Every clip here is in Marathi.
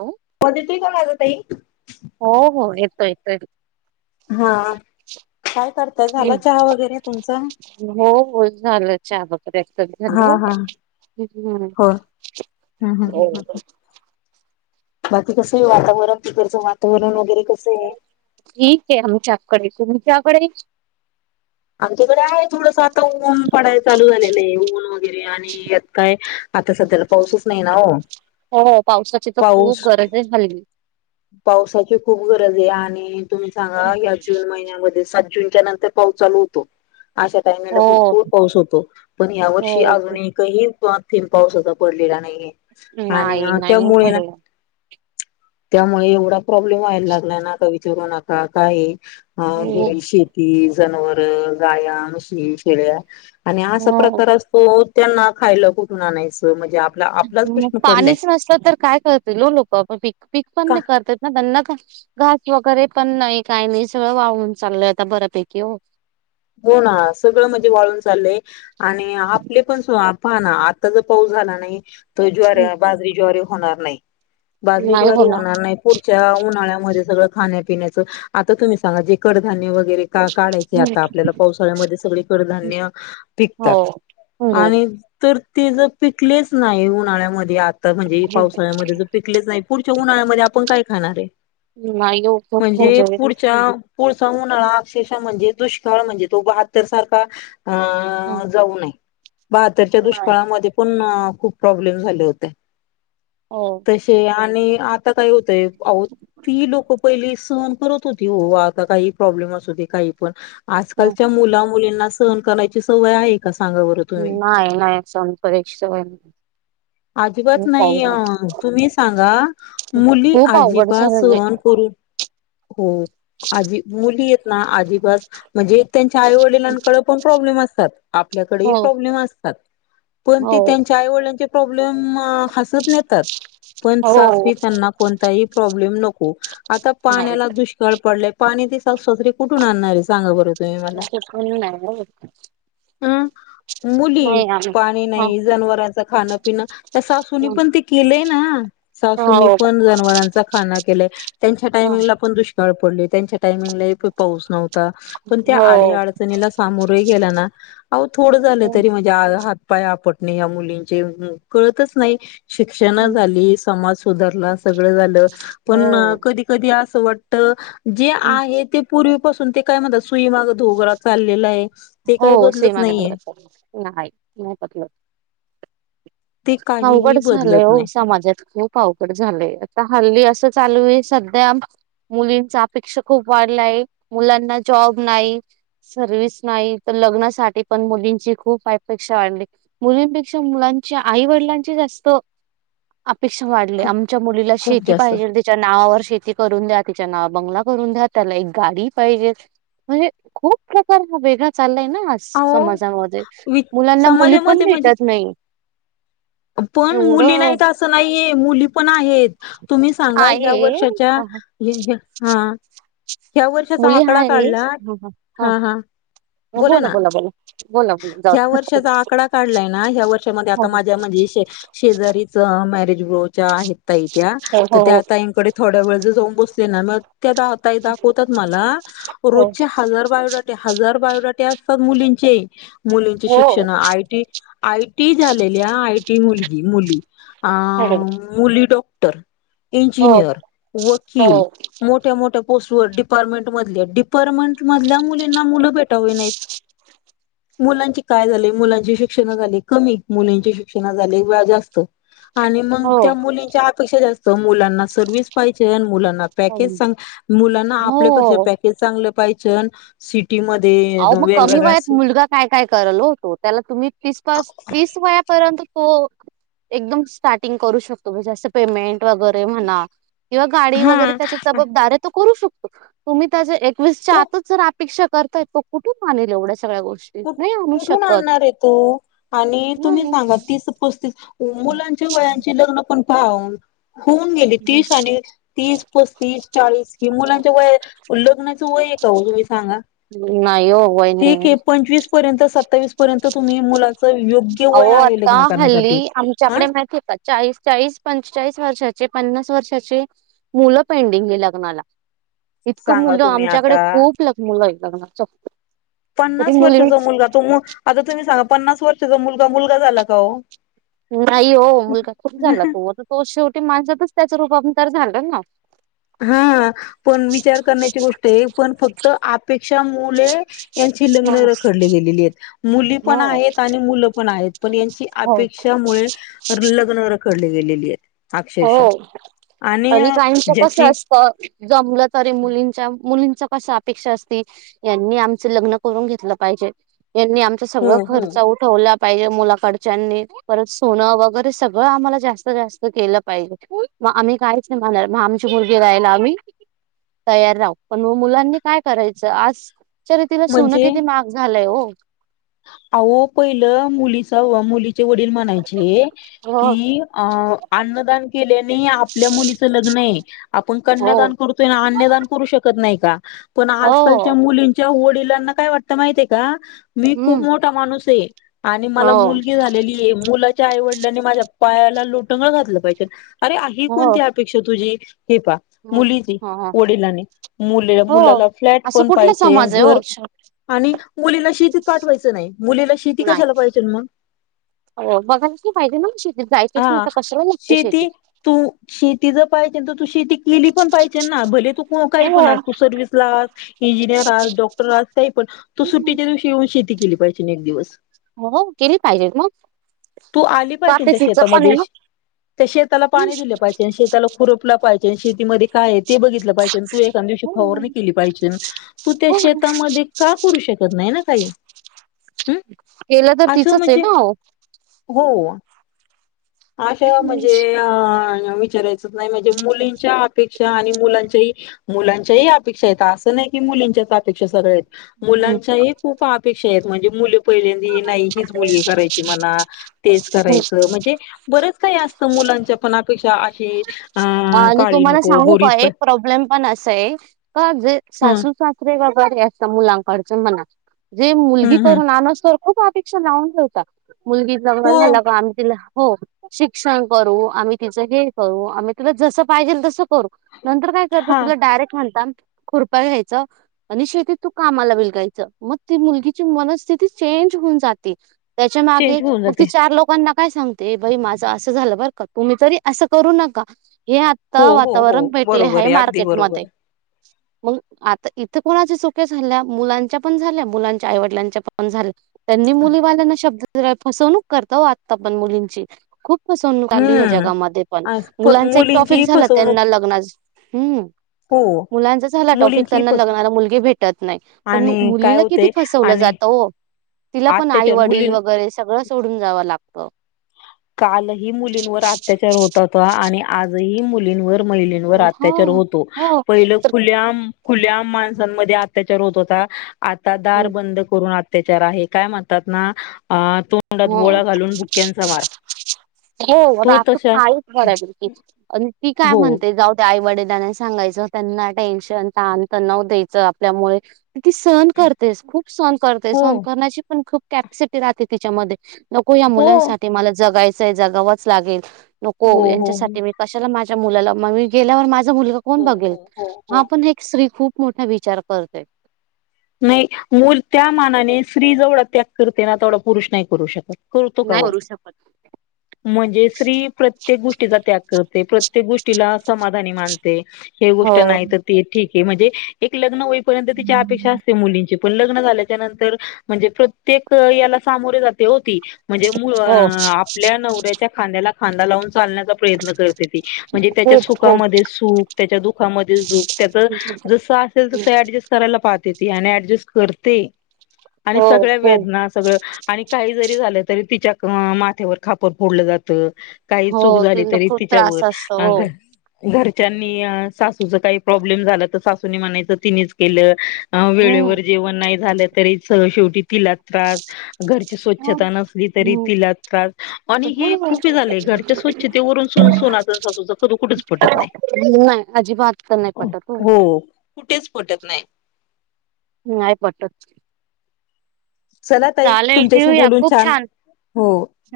हॅलो होद त कोण आझ तई हो हो येतो येतो. हा काय करताय झाला चहा वगैरे तुमचं हो हो झालं चहा बपरस हा झालं. हा हम् हो. ह ह ह ह बाकी कसं आहे वातावरण तिकडचं. वातावरण वगैरे कसं आहे? ठीक आहे आमच्या कडे तुमच्या कडे. आमच्याकडे आहे थोडस आता ऊन पडाय चालू झालेलंय ऊन वगैरे आणित काय आता सध्याला पाऊसच नाही ना ओ. हो पावसाची तर पाऊस खूप गरज आहे हल्ली पावसाची खूप गरजे आणि तुम्ही सांगा या जून महिन्यामध्ये सात जूनच्या नंतर पाऊ चालू होतो. अशा टायमला हो भरपूर पाऊस होतो पण या्या हो वर्षी अजून एकही थेम पाऊस पडलेला नाही आणि नाही नाही त्यामुळे ना. पडलं त्यामुळे एवढा प्रॉब्लेम व्हायला लागला ना की विचारू नका काये. अ हो घरी शेती जनावरं गाया, म्हशी, शेळ्या आणि असा हो प्रकार असतो त्यांना खायला कुठून आणायचं म्हणजे आप मग पाणीच नसत तर काय करते हो लोक पीक पीक पण का. नाही करतायेत ना त्याना काय? घास वगैरे पण नाही काही नाही सगळं वाळून चाललंय आता बऱ्यापैकी हो. हो ना सगळं म्हणजे वाळून चाललंय आणि आपले पण हा ना आता जर पाऊस झाला नाही तर ज्वार बाजरी ज्वारीे होणार नाही. बाजरीच ज्वारी होणार नाही पूढ च्या उन्हाळ्यामध्ये सगळं खाण्यापिण्याच आता तुम्ही सांगा जे कडधान्य वगैरे का काढायचे आता आपल्याला पावसाळ्यामध्ये सगळे कडधान्य हो पिकतात आणि हो तर ते ज पिकलेच नाही उन्हाळ्यामध्ये आ आता म्हणजे पावसाळ्यामध्ये ज पिकलेच नाही पुढच्या उन्हाळ्यामध्ये आपण काय खाणारे. नाही ओ खूप म्हणजे मजेत पुढच्या पुढ उन्हळा अक्षरशः म्हणजे दुष्काळ म्हणजे तो बतर सारखा हं. अ जाऊ नये. बहातरच्या नाय. दुष्काळामध्ये पण खूप प्रॉब्लेम झाले होते हो तसे आत आणि आता काय होतय आव ती लोक पहिली सहन करत होती हो आता काही प्रॉब्लेम असूदे काही पण. हं आजकालच्या मुला मुलींना सहन कराण्यायची सवय आहे. का सांगा बरं तुम्ही नाय नाय सहन करायची सवय. अजिबात नाही अ तुम्ही सांगा मुली खूप अवघड अजिबात झालंय सहन कर हो आजी मुली येत ना आजिबात त्यांच्या आई वडिलांकडे पण प्रॉब्लेम असतात. आपल्याकडे हो प्रॉब्लेम असतात. पण हो ते त्यांच्या आईवडिलांचे प्रॉब्लेम हसत नेतात. पण हो सासवी त्यांना कोणताही प्रॉब्लेम नको आता नाही पाण्याला दुष्काळ पडले पाणी सासूससरे कठून आणणारे सांगा बर. अस कुणी नाय ग [unintelligible] अं मुली पाणी हा नाही जनावरांच खाणं पिण त्या सासूने पण ते केलंय ना सासूनी हो पण जनावरांचा खाना केलाय त्यांच्या हं. टायमिंगला पण दुष्काळ पडले. त्यांच्या टाइमिंगला एक पाऊस नव्हता पण त्या आडी हो अडचणीला सामोरही गेला ना. अह थोडं झालं हं, तरी म्हणजे हातपाय आपटणे या मुलींचे कळतच नाही. शिक्षण हं. झाली समाज सुधारला सगळं झालं पण हो कधी कधी आस असं वाटत जे हं. आहे ते पूर्वीपासून ते काय म्हणत सुईमाग धोरा चाललेलाये. हो सुईमागे दोरा चालला नका एकू नाही पटल ते काहीही अवघड झालय बदलत ओ नाही समाजच. खूप अवघड झालंय आता हल्ली असं चालूये सध्या मुलींचा अपेक्षा खूप वाढलाय, मुलांना जॉब नाही सर्विस नाही त लग्नासाठी पण मुलींची खूप अपेक्षा वाढली मुलीपेक्षा मुलांची आई-वीडील च्या जास्त अपेक्षा वाढल्या खूप आमच्या मुलीला खूप शेती जास्त पाहिजे त्याच्या नावर शेत त करून द्या तिच्या नावव बंगला करून द्या त्याला एक गाडी पाहिजे म्हणजे खूप प्रकार. खूप वेगंला चालय. अहो समाजामध्ये वि मुलांना मुली पण समाजामध्ये म्हणजे भेटत नाही. पण मुली एवढं नाहीत असं नाहीये मुली पण आहेत. तुम्ही सांगा आहे ह्या वर्षाच्या हा, हा. हा ह्या वर्षाचा मुली हा आकडा आहे काढला बोला हा हा बोला बोला बोला बोला जाऊ ह्या वर्षाचा आकडा काढलाय ना ह्या वर्षामध्ये आता दे. माझ्या म्हणजे शे शेजारीचं मॅरेज ब्रोच आहेत. ताई त्या्या तर हो हो त्या ताईंकडे थोड्या वेळ ज जाऊन बसले ना मग त्या ताई दाखवतात मला हो रोजचे हजार बायोडाटे हजार बायोडाटे मुलींची मुलींचे हो शिक्षण आयटी आय ती झालेली आय टी मुलगी मुली अ हो मुली डॉक्टर हो इंजिनियर वकील हो मोठ्या मोठ्या पोस्ट व डिपार्टमेंट मध डिपार्टमेंट मधल्या मुलींना मुलं भेटावी नाहीत मुलांचे काय झाले मुलांची शिक्षणा झाले कमी मुलींचे शिक्षणा झाले जास्त आणि मग हो त्या मुलींच्या अपेक्षा जास्त मुलांना सर्व्हस पाहिजे आणि मुलां पॅकेज सांग मुलांना आपले कसे हो पॅकेज चांगले पाहिजे टी मध्ये अह मग कमी वेगवेगळल्या वयात मुलगा काय काय कराल ओ होत त्याला तुम् तो एकदम स्टार्टिंग करू शकतो म्हणजे जा पेमेंट वगैरे म्हणा किंवा गाडी हा वगैरे त्याची जबाबदार आहे तो करू शकतो तुम्ही त्याच्या एकवीसच्या तो आतच जर अपेक्षा करताय तो कुठून मानेल एवढंच कुठ नाही कुठून आणणार आहे तो आणि तुम्ही नाही सांगा तीस पस्तीस मुलांच्या वयांची लग्न पण [unintelligible] होऊन गेली तीस आणि तीस पस्तीस चाळीस कि मुलांच्या वय लग्नाचं वय का ओ तुम्ही सांगा नाही ओ वय नाय ठीक आहे पंचवीस पर्यंत सत्तावीस पर्यंत तुम्ही मुला अहो आता हल्ली हा आमच्याकडे माहिती का चाळीस चाळीस पंचेचाळीस वर्षाचे पन्नास वर्षाचे इतकं सांगा मुलं तुम्ही आमच्याकडे आता खूप ल मुलं आहे लग्ना पन्नास वर्षाचा मुलगा तो आता तुम्ही सांगा पन्नास वर्षाचा मुलगा मुलगा झाला का ओ नाही हो मुलगा खूप झाला तू तो शेवटी माणसातच त्याच रूपानं तर झाला ना हा पण विचार करण्याची गोष्ट पण फक्त अपेक्षा मुळे हो लग्न रखडली गेलेली आहेत. मुली पण आहेत आणि मुलं पण आहेत पण, यांची हो अपेक्षा मुले लग्न रखडली गेलेली आहेत. हो अक्षरश आणि जे त जमलं त मुलींच्या मुलीं कस अपेक्षा असती यांनी आमच लग्न करून घेतलं पाहिजे यांनी आमचा हो सगळ हो खर्च उठवला पाहिजे मुलाकडच्यानी परत सोनं वगैरे सगळं आम्हाला जास्त जास्त केलं, पाहिजे आम्ही काहीच नाही म्हणार म आमची मुलगी रायला आम्ही तयार राहू पण म मुलांनी काय करायचं आज तिला सोनं म्हणजे किती महाग झालाय हो अहो पहिलं मुलीचा व मुली वडील म्हणायचे हो की अन्नदान केल्या आपल्या मुलीचा आपण हो कन्यादान करतोय अन्यदान करू शकत नाही का पण आजकालच्या हो मुलींच्या वडिलांना काय वाटतं माहितय का मी खूप हम्म मोठा माणूस आहे आणि हो मला मुलगी झालेली आहे मुला आईवडलांनी माझ्या पायाला लोटंगन घातलं पाहिजे अरे आहे हो कोणती अपेक्षा तुझी हे पा मुलीची हो वडिलांनी मुले हो मुलाला फ्लॅट असं पण कुठला पाहिजे समाज आहे हो घर आणि मुलीला शेतीत पाठवायचं नाही मुलीला शेती नाही कशाला पाहिजे मग हो बघाला क फहितीे ना म शेतीत जायचं क नाही हा तर कशाला लागतं शेती तू शेती जर तू शेती केली पण भले तू कोण हो. पण असं सर्विस ला इंजिनियर ला आस डॉक्टर आ का पण तो हम्म. सुट्टीच्या दिवशी येऊन शेती केली पाहिजे एक दिवस हो केली पाहिजे मग तू आली त पाहिजे आता त्या तिचं पण आहे शेतामध्ये ना. त्या शेताला पाणी दिले पाहिजे शेताला खुरपला पाहिजे शेतीमध्ये काय आहे ते बघितलं पाहिजे तू एक हो. त्या हो. श का करू शकत नाही. हम् केलं तर असं तिचंच आहे म्हणजे ना. हो अशा म्हणजे अ विचारायच नाही म्हणजे मुलींच्या अपेक्षा आणि मुलाच्या मुलांच्या अपेक्षा येत असं नाही. मुच्या अपेक्षा सग हो. मुलांच्या खूप अपेक्षा म्हणजे मुल पहिल्यांदी नाही हीच मुलगी करायची मणा तेच करायचं म्हणजे बरेच काही असत मुलांच्या पणापेक्षा अशी अ काळी नको गोरीच पण ण अस का जे हं सासू-सासरे अस मुलांकड म जे हं मुलगी हं करून अनो स्तर खूप अपेक्षा लावून ठेवता मुलगी जंगा हो झाला क आम्ही तिला हो शिक्षण करू आम्ही तिचं हे करू आम्ही तुला जस पाहिजे तस करू नंतर काय करत हा तुला डायरेक्ट खालता खुरपा घ्यायचा आणि शेतीत तू कामाला बलगायचं मग ती मुलगीची मनस्थितीच चें होऊन जाते त्याच्या माग चेंज होऊन मग त जाते. चार लोकांना काय सांगते बाई माझं असं झालं बरं का तुम्ही तरी असं करू नका. हे हो आता हो हो वातावरण भेटले बरोबर आहे अगदी मार्केट मध्ये बरोबर मग आता इथं कोणाच्या चुक्या झाल्या मुलांच्या पण झाल्या मुलांच्या आईवडिलांच्या पण झाल्या. त्यांनी मुलीवाल्यांना शब्द फसवणूक करता हो आता पण मुलींची खूप पसवून लू ह्या हम्म जगामध्ये पण मुलांच एक ट्रॉफिक मुलींची झालं फसवणूक त्यांना लग्ना हम्म हो मुलांचाच झाला टॉफिक मुलींची त्यांना फसवणूक लगणार मुलगी भेटत नाही पण आणि काय मुलीला किती होतंय फसवलं आणि जात. हो तिला पण आई अत्याचार वडील मुलीं वगैरे सगळं सोडून जावं लागत. कालही मुलींवर अत्याचार होतात आणि आजही मुलींवर महिवर हो अत्याचार होतो हो पहिल तर खुल्याआम खुल्या माणसांमध्ये अत्याचार होत होता आता दार बंद करून अत्याचार त्याच्यावर आहे काय म्हणतात ना तोंडात हो गोळा घालून भुक्यांचा मार हो तो आ तशा कायचड ती काय हो म्हणते जाऊ काई वडलाना सांगायचं त्यांना टेन्शन ताण तणाव द्यायचं आपल्यामुळे ती सहण करतेस खूप सण करतेस हो सहन करण्याची पण खूप कॅपॅसिटी राहते तिच्यामध्ये नको या हो मुलांसाठी मला जगायचंय जगावंच लागेल नको हो हो हो. यांच्यासाठी मी कशाला माझी मुला मी गेल्यावर माझा मुलगा कोण हो बघेल हो हो हो. हा पण स्त्री खूप खूब खूप मोठा विचार करते. नाही मल त्या मानाने स्त्री जेवढा त्याग करते ना तेवढा पुरुष नाही करू शकत. करतो का नाही हो. करू शकत. म्हणजे स्त्री प्रत्येक गोष्टीचा त्याग करते प्रत्येक गोष्टीलासमान आणि मानते ही हो गोष्ट नाही तर ते ठीक आहे म्हणजे तिच्यापेक्षा मुलींची लग्न झाल्यावर म्हणजे प्रत्येक या सामोरे जाते हो ती. म्हणजे मुळ हो आपल्या नवऱ्याच्या खांद्याला खांदा लावून. चालण्याचा प्रयत्न करते ती म्हणजे त्याच्या खूप खूप सुखामध्ये सुख त्याच्या दुखामध्ये सुख त्याच जसं असेल तसं ऍडजस्ट करायला पाहत. ऍडजेस्ट करते आणि हो खूप सगळ्यांना सगळं आणि काही जरी झालं तरी तिच्या अ माथ्यावर खापर फोडलं जात काही चूक हो झाली तिला तरी खूप तिच्यावर त्रास असतो हो घरच्यांनी सासूच काही प्रॉब्लेम झाला तर सासूनी म्हणायचं तिनेच केलं. अ हम्म. वेळेवर जेवण नाही झालं तरी स शेवटी तिला त्रास घरची स्वच्छता नसली तरी हम्म. तिला त्रास आणि हे खूप झाले. घरच्या स्वच्छते ववरून सोनाचा सासूचा कधू कुठेच पटत नाही. नाही अजिबात तर नाही पटत हो कुठेच पटत नाही. नाही पटत. चला ताई चालेल तुमच्याशी ठेवूया बोलून खूप छान हो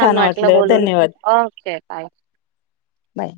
छान वाटलं बोलून. धन्यवाद, ओके बाय. बाय.